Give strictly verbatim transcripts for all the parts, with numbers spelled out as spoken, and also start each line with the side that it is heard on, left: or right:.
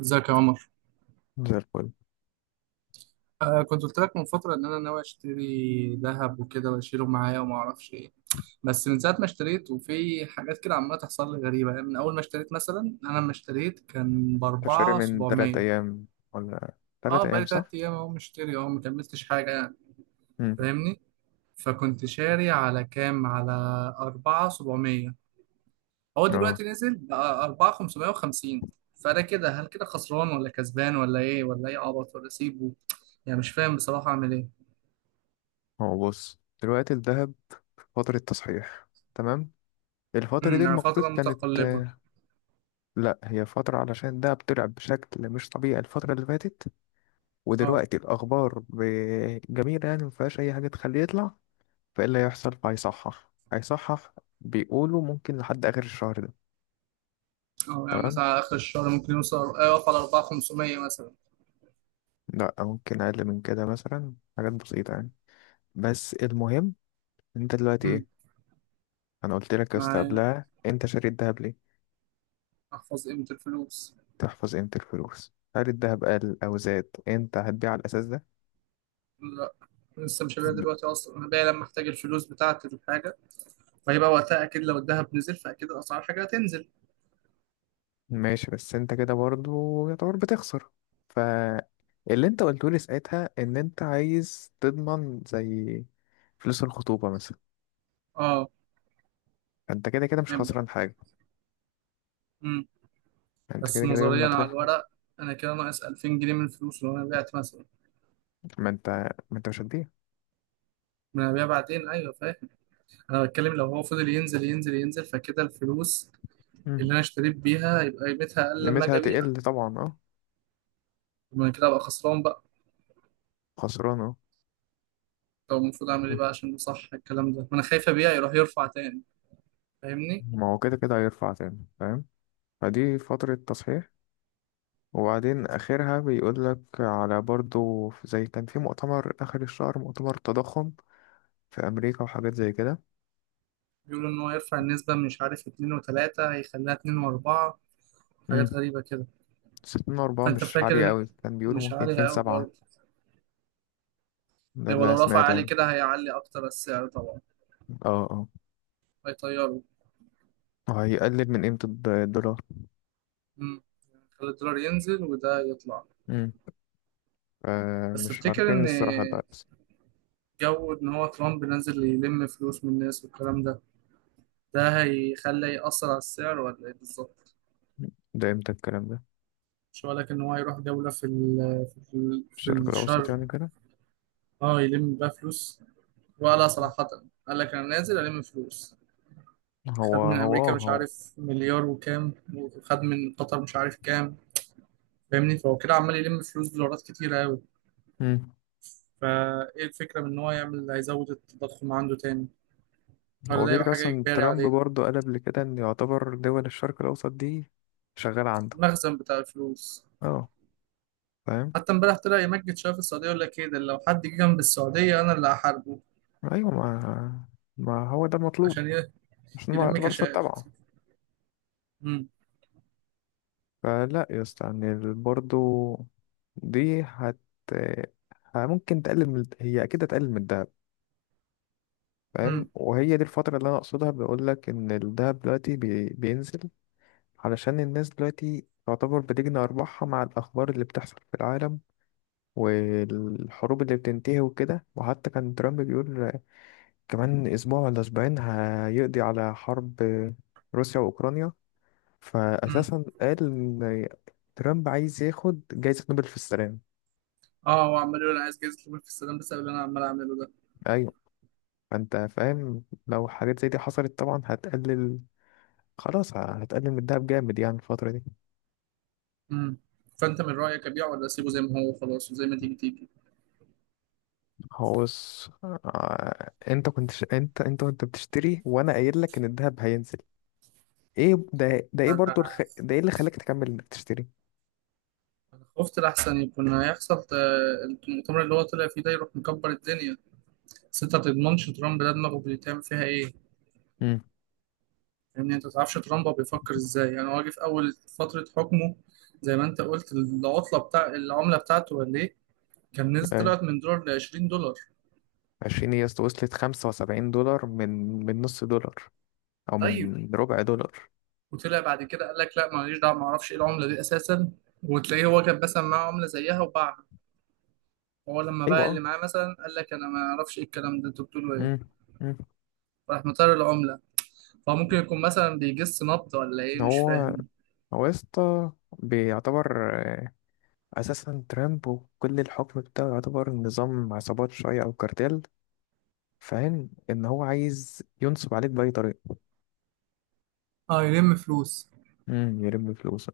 right: ازيك يا عمر.
left: زي الفل.
right: آه، كنت قلت لك من فترة إن أنا ناوي أشتري ذهب وكده وأشيله معايا وما أعرفش إيه، بس من ساعة ما اشتريت وفي حاجات كده عمالة تحصل لي غريبة. يعني من أول ما اشتريت، مثلا أنا لما اشتريت كان
left: تشتري
right: بأربعة
left: من تلات
right: سبعمية.
left: أيام، ولا تلات
right: أه،
left: أيام
right: بقالي
left: صح؟
right: تلات أيام أهو مشتري، أهو مكملتش حاجة يعني.
left: مم.
right: فاهمني؟ فكنت شاري على كام، على أربعة سبعمية. هو
left: اه،
right: دلوقتي نزل بقى أربعة خمسمية وخمسين. فأنا كده، هل كده خسران ولا كسبان ولا إيه، ولا إيه عبط ولا أسيبه؟ يعني مش فاهم بصراحة أعمل إيه.
left: هو بص دلوقتي الذهب فترة تصحيح، تمام. الفترة
right: امم
left: دي
right: يعني
left: المفروض
right: فترة
left: كانت
right: متقلبة.
left: آه، لأ هي فترة علشان الدهب طلع بشكل مش طبيعي الفترة اللي فاتت،
right: اه،
left: ودلوقتي الأخبار ب- جميلة، يعني مفيهاش أي حاجة تخليه يطلع. فإيه اللي هيحصل؟ فهيصحح هيصحح. بيقولوا ممكن لحد آخر الشهر ده.
right: اه. يعني
left: تمام.
right: مثلا على آخر الشهر ممكن يوصل يقف على أربعة خمسمية مثلا.
left: لأ ممكن أقل من كده، مثلا حاجات بسيطة يعني. بس المهم، انت دلوقتي
right: امم
left: ايه؟ انا قلت لك يا اسطى
right: معايا،
left: قبلها، انت شاري الذهب ليه؟
right: أحفظ قيمة الفلوس.
left: تحفظ قيمة الفلوس. هل الذهب قل او زاد انت هتبيع على الاساس ده؟
right: لا، لسه مش هبيع
left: ب-
right: دلوقتي. أصلا أنا بايع لما أحتاج الفلوس بتاعتي للحاجة، فهيبقى وقتها أكيد لو الذهب نزل فأكيد أسعار الحاجة هتنزل.
left: ماشي، بس انت كده برضه يعتبر بتخسر. فاللي انت قلته لي ساعتها ان انت عايز تضمن، زي فلوس الخطوبة مثلا،
right: اه،
left: انت كده كده مش
right: يبقى،
left: خسران حاجة.
right: امم
left: انت
right: بس
left: كده كده يوم ما
right: نظريا على
left: تروح.
right: الورق أنا كده ناقص ألفين جنيه من الفلوس لو أنا بعت مثلا.
left: ما انت ما انت مش هتبيع.
right: ما أنا هبيع بعدين، أيوه فاهم. أنا بتكلم لو هو فضل ينزل ينزل ينزل فكده الفلوس
left: مم.
right: اللي أنا اشتريت بيها يبقى قيمتها أقل لما
left: قيمتها
right: أجي أبيع.
left: هتقل طبعا، اه.
right: وأنا كده أبقى خسران بقى.
left: خسران، اه.
right: طب المفروض أعمل إيه
left: مم.
right: بقى عشان صح الكلام ده؟ ما أنا خايف أبيع يروح يرفع تاني. فاهمني؟
left: ما هو كده كده هيرفع تاني، فاهم. فدي فترة تصحيح. وبعدين آخرها بيقول لك على برضو في- زي كان في مؤتمر آخر الشهر، مؤتمر تضخم في أمريكا وحاجات زي كده.
right: بيقولوا إن هو يرفع النسبة من مش عارف اتنين وتلاتة هيخليها اتنين وأربعة.
left: امم
right: حاجات غريبة كده.
left: ستين أربعة
right: فأنت
left: مش عالية
right: فاكر إن-
left: أوي، كان بيقولوا
right: مش
left: ممكن اتنين
right: عالي أوي
left: سبعة.
right: برضه.
left: ده
right: يعني
left: اللي أنا
right: ولو رفع
left: سمعته
right: عالي
left: يعني.
right: كده هيعلي أكتر السعر طبعا،
left: اه، اه،
right: هيطيره.
left: هيقلل من قيمة الد- الدولار.
right: مم. خلي الدولار ينزل وده يطلع.
left: امم آه
right: بس
left: مش
right: تفتكر
left: عارفين
right: إن
left: الصراحة ده هيحصل.
right: جو إن هو ترامب نازل يلم فلوس من الناس والكلام ده، ده هيخلي يأثر على السعر ولا إيه بالظبط؟
left: ده امتى الكلام ده؟
right: مش هقول لك ان هو يروح دولة في ال، في ال في
left: الشرق الأوسط
right: الشرق.
left: يعني كده.
right: اه، يلم بقى فلوس، وقالها صراحة. قال لك انا نازل الم فلوس.
left: هو
right: خد من
left: هو
right: امريكا
left: آه،
right: مش
left: هو
right: عارف مليار وكام، وخد من قطر مش عارف كام. فاهمني؟ فهو كده عمال يلم فلوس دولارات كتيرة قوي.
left: امم
right: فايه الفكرة من ان هو يعمل، هيزود التضخم عنده تاني، ولا
left: هو
right: ده
left: كده
right: يبقى
left: كده
right: حاجة
left: أصلا
right: اجباري
left: ترامب
right: عليه؟
left: برضو قال قبل كده إن يعتبر دول الشرق الأوسط دي شغالة عنده.
right: المخزن بتاع الفلوس.
left: اه، فاهم.
right: حتى امبارح طلع يمجد شوية في السعودية، يقول لك ايه ده لو حد جه جنب السعودية انا اللي هحاربه.
left: ايوه، ما ما هو ده المطلوب.
right: عشان ي-
left: مش ما
right: يلم
left: اعتبر
right: كاشات.
left: تبعه.
right: امم
left: فلا يا اسطى، يعني برضه دي هت ه- ممكن تقلل من هي اكيد هتقلل من الدهب.
right: امم
left: فاهم، وهي دي الفترة اللي انا اقصدها، بقول لك ان الدهب دلوقتي بي... بينزل. علشان الناس دلوقتي تعتبر بتجني ارباحها مع الاخبار اللي بتحصل في العالم، والحروب اللي بتنتهي وكده. وحتى كان ترامب بيقول كمان اسبوع ولا اسبوعين هيقضي على حرب روسيا واوكرانيا. فأساسا قال إن ترامب عايز ياخد جايزة نوبل في السلام.
right: اه، هو عمال يقول انا عايز جايزه نوبل في السلام بسبب اللي انا عمال اعمله ده.
left: أيوة. فأنت فاهم لو حاجات زي دي حصلت طبعا هتقلل. خلاص، هتقلل من الدهب جامد يعني الفترة دي.
right: امم فانت من رايك ابيعه ولا اسيبه زي ما هو خلاص وزي ما تيجي تيجي؟
left: هو بص، آه، انت كنت ش... انت انت وانت بتشتري، وانا قايل لك ان الدهب هينزل. ايه ده ده ايه برضو
right: انا
left: الخ... ده ايه اللي خلاك تكمل انك تشتري؟
right: انا خفت الاحسن يكون هيحصل، ت- المؤتمر اللي هو طلع فيه ده يروح مكبر الدنيا. بس انت ما تضمنش ترامب، ده دماغه بيتعمل فيها ايه.
left: امم
right: لان انت ما تعرفش ترامب هو بيفكر ازاي. يعني هو جه في اول فتره حكمه، زي ما انت قلت، العطله بتاع العمله بتاعته ولا ايه، كان نزل.
left: ايوه.
right: طلعت من دولار ل عشرين دولار.
left: عشرين، هي وصلت خمسة وسبعين دولار من من نص دولار، او
right: طيب،
left: من ربع دولار.
right: وطلع بعد كده قال لك لا ماليش دعوه، ما اعرفش ايه العمله دي اساسا. وتلاقيه هو كان مثلا معاه عمله زيها وباعها. هو لما باع اللي
left: ايوه.
right: معاه مثلا قال لك انا ما اعرفش ايه الكلام ده، انتوا بتقولوا ايه؟
left: امم امم
right: راح مطير العمله. فهو ممكن يكون مثلا بيجس نبض ولا ايه، مش
left: هو
right: فاهم.
left: هو يا اسطى بيعتبر، آه، اساسا ترامب وكل الحكم بتاعه يعتبر نظام عصابات شويه او كارتيل. فاهم ان هو عايز ينصب عليك باي طريقه.
right: اه، يلم فلوس.
left: امم يلم فلوسه.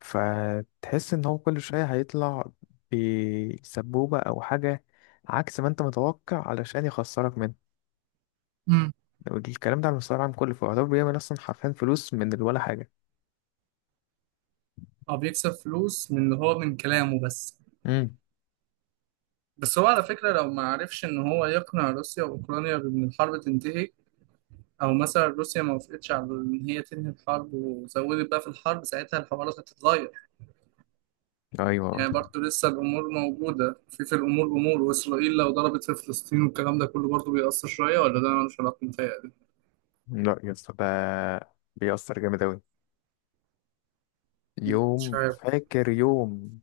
left: فتحس ان هو كل شويه هيطلع بسبوبه او حاجه، عكس ما انت متوقع، علشان يخسرك منه.
right: امم
left: الكلام ده على المستوى العام كله، فيعتبر بيعمل اصلا حرفيا فلوس من ولا حاجه.
right: او بيكسب فلوس من اللي هو من كلامه بس.
left: امم
right: بس هو على فكره، لو ما عرفش ان هو يقنع روسيا واوكرانيا بان الحرب تنتهي، او مثلا روسيا ما وافقتش على ان هي تنهي الحرب وزودت بقى في الحرب، ساعتها الحوارات هتتغير.
left: ايوه.
right: يعني برضو لسه الأمور موجودة، في في الأمور أمور، وإسرائيل لو ضربت في فلسطين والكلام ده كله برضو بيأثر شوية، ولا ده ملوش علاقة متهيألي؟
left: لا يا اسطى، ده بيأثر جامد اوي.
right: مم، مش
left: يوم،
right: عارف.
left: فاكر يوم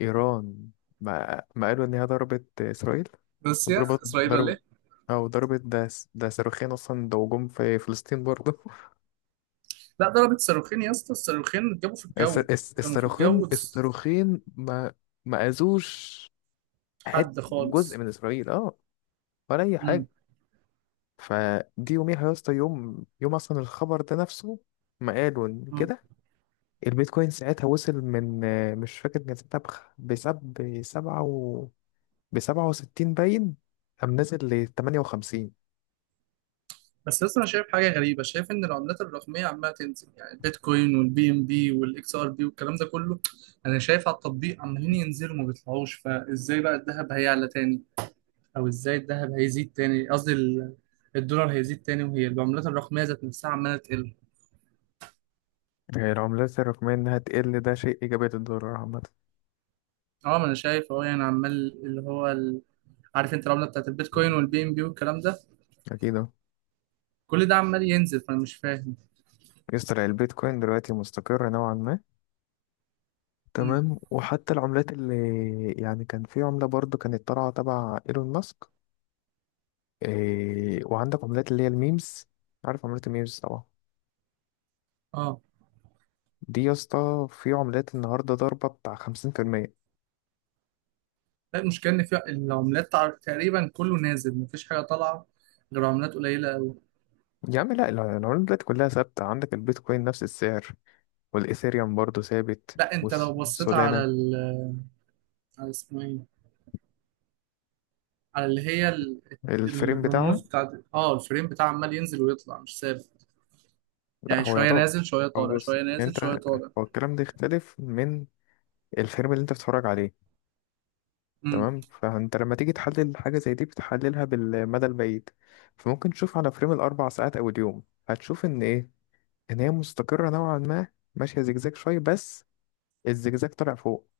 left: إيران ما, ما قالوا إن هي ضربت إسرائيل؟
right: بس
left: وضربت
right: يا إسرائيل ولا
left: ضرب
right: إيه؟
left: أو ضربت، ده س- ده صاروخين أصلا، ده هجوم في فلسطين برضه.
right: لا، ضربت صاروخين يا اسطى، الصاروخين اتجابوا في
left: الس-
right: الجو،
left: الس-
right: كانوا في
left: الصاروخين
right: الجو،
left: الصاروخين ما ما أذوش حت
right: حد
left: جزء
right: خالص.
left: من إسرائيل، أه، ولا أي حاجة.
right: مم.
left: فدي يوميها يا اسطى، يوم يوم أصلا، الخبر ده نفسه ما قالوا إن
right: مم.
left: كده. البيتكوين ساعتها وصل من آه، مش فاكر كان ساعتها بخ- بسب بسبعة و بسبعة وستين باين. قام نازل لتمانية وخمسين.
right: بس لسه أنا شايف حاجة غريبة، شايف إن العملات الرقمية عمالة تنزل. يعني البيتكوين والبي إم بي والإكس آر بي والكلام ده كله، أنا شايف على التطبيق عمالين ينزلوا، ما بيطلعوش. فإزاي بقى الذهب هيعلى تاني؟ او ازاي الذهب هيزيد تاني، قصدي ال، الدولار هيزيد تاني وهي العملات الرقميه ذات نفسها عماله تقل؟
left: هي العملات الرقمية إنها تقل ده شيء إيجابي للدولار عامة.
right: اه، ما انا شايف، اه يعني عمال اللي هو ال، عارف انت العمله بتاعت البيتكوين والبي ام بي والكلام ده،
left: أكيد، أه.
right: كل ده عمال ينزل، فانا مش فاهم.
left: يسطا البيتكوين دلوقتي مستقر نوعا ما.
right: امم
left: تمام، وحتى العملات اللي يعني كان في عملة برضو كانت طالعة تبع إيلون ماسك، إيه، وعندك عملات اللي هي الميمز، عارف عملات الميمز طبعا.
right: اه
left: دي يا اسطى في عملات النهاردة ضربة بتاع خمسين في المية.
right: لا، المشكله ان في العملات تع- تقريبا كله نازل، مفيش حاجه طالعه غير عملات قليله قوي.
left: يا عم لأ، الع- العملات دلوقتي كلها ثابتة، عندك البيتكوين نفس السعر، والإيثيريوم برضو ثابت،
right: لا، انت لو بصيت
left: والسولانا،
right: على ال، على اسمه ايه، على اللي هي ال،
left: الفريم بتاعها.
right: الرموز بتاعت اه الفريم بتاع، عمال ينزل ويطلع مش ثابت.
left: لا
right: يعني
left: هو
right: شوية
left: يعتبر.
right: نازل شوية
left: هو
right: طالع،
left: بص
right: شوية نازل شوية
left: انت،
right: طالع.
left: هو الكلام ده يختلف من الفيلم اللي انت بتتفرج عليه.
right: امم
left: تمام، فانت لما تيجي تحلل حاجة زي دي بتحللها بالمدى البعيد. فممكن تشوف على فريم الاربع ساعات او اليوم، هتشوف ان ايه؟ ان هي مستقرة نوعا ما، ماشية زجزاج شوية، بس الزجزاج طالع فوق،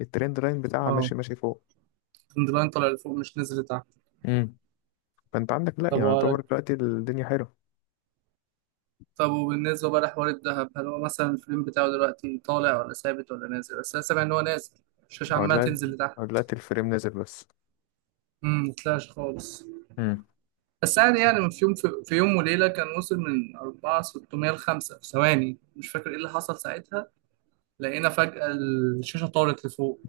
left: الترند لاين بتاعها
right: اه،
left: ماشي ماشي فوق.
right: اللاين طالع لفوق مش نازل لتحت.
left: امم فانت عندك لا، يعني
right: طب
left: يعتبر
right: وقالك،
left: دلوقتي الدنيا حلوة.
right: طب وبالنسبة بقى لحوار الذهب، هل هو مثلا الفريم بتاعه دلوقتي طالع ولا ثابت ولا نازل؟ بس انا سامع ان هو نازل، الشاشة
left: او
right: عمالة
left: دلوقتي
right: تنزل لتحت.
left: أو دلوقتي الفريم نازل بس.
right: امم مطلعش خالص.
left: امم.
right: بس يعني، يعني في يوم، في, في يوم وليلة كان وصل من أربعة ستمية ل خمسة في ثواني، مش فاكر ايه اللي حصل ساعتها. لقينا فجأة الشاشة طارت لفوق.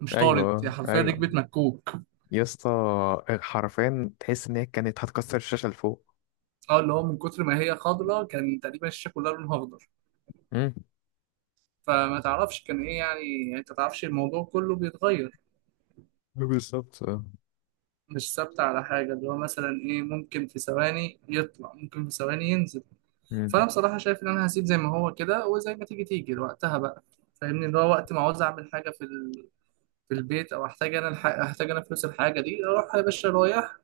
right: مش طارت، هي
left: ايوه،
right: حرفيا
left: ايوه،
right: ركبت مكوك.
left: يا اسطى، حرفيا تحس ان هي كانت هتكسر الشاشه اللي فوق.
right: اه، اللي هو من كتر ما هي خضرا كان تقريبا الشاشة كلها لونها اخضر.
left: امم.
right: فما تعرفش كان ايه يعني. يعني انت تعرفش الموضوع كله بيتغير،
left: بالظبط، اه.
right: مش ثابت على حاجة. اللي هو مثلا ايه، ممكن في ثواني يطلع ممكن في ثواني ينزل. فانا
left: امم،
right: بصراحة شايف ان انا هسيب زي ما هو كده وزي ما تيجي تيجي وقتها بقى. فاهمني؟ اللي هو وقت ما عاوز اعمل حاجة في ال، في البيت، او احتاج انا الح... احتاج انا فلوس الحاجة دي، اروح يا باشا رايح،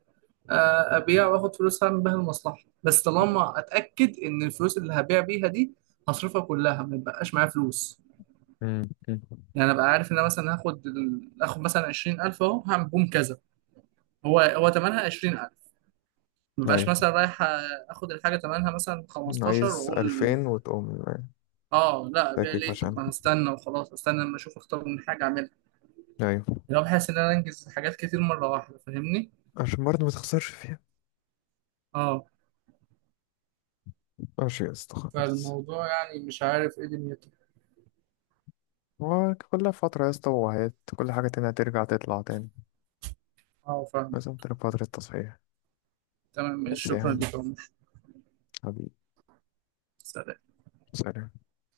right: آه، ابيع واخد فلوس اعمل بيها المصلحة. بس طالما اتاكد ان الفلوس اللي هبيع بيها دي هصرفها كلها، ما يبقاش معايا فلوس.
left: امم، أمم.
right: يعني انا بقى عارف ان انا مثلا هاخد ال- هاخد مثلا عشرين ألف اهو، هعمل بوم كذا، هو هو ثمنها عشرين ألف. ما بقاش
left: ايوه،
right: مثلا رايح اخد الحاجه ثمنها مثلا خمستاشر
left: عايز
right: واقول
left: ألفين وتقوم،
right: اه لا، ابيع
left: فاكك
right: ليه؟ طب
left: عشان.
right: ما انا استنى وخلاص، استنى لما اشوف اختار من حاجه اعملها.
left: ايوه،
right: يعني بحس ان انا انجز حاجات كتير مره واحده. فاهمني؟
left: عشان برضه ما تخسرش فيها.
right: اه.
left: ماشي يا اسطى، خلاص.
right: فالموضوع يعني مش عارف ايه دنيته.
left: هو كل فترة يا اسطى وهات، كل حاجة تانية هترجع تطلع تاني،
right: اه فاهم.
left: لازم تبقى فترة تصحيح.
right: تمام،
left: بس يا
right: شكرا
left: عم،
right: لك يا عمر.
left: حبيبي.
right: سلام.
left: سلام.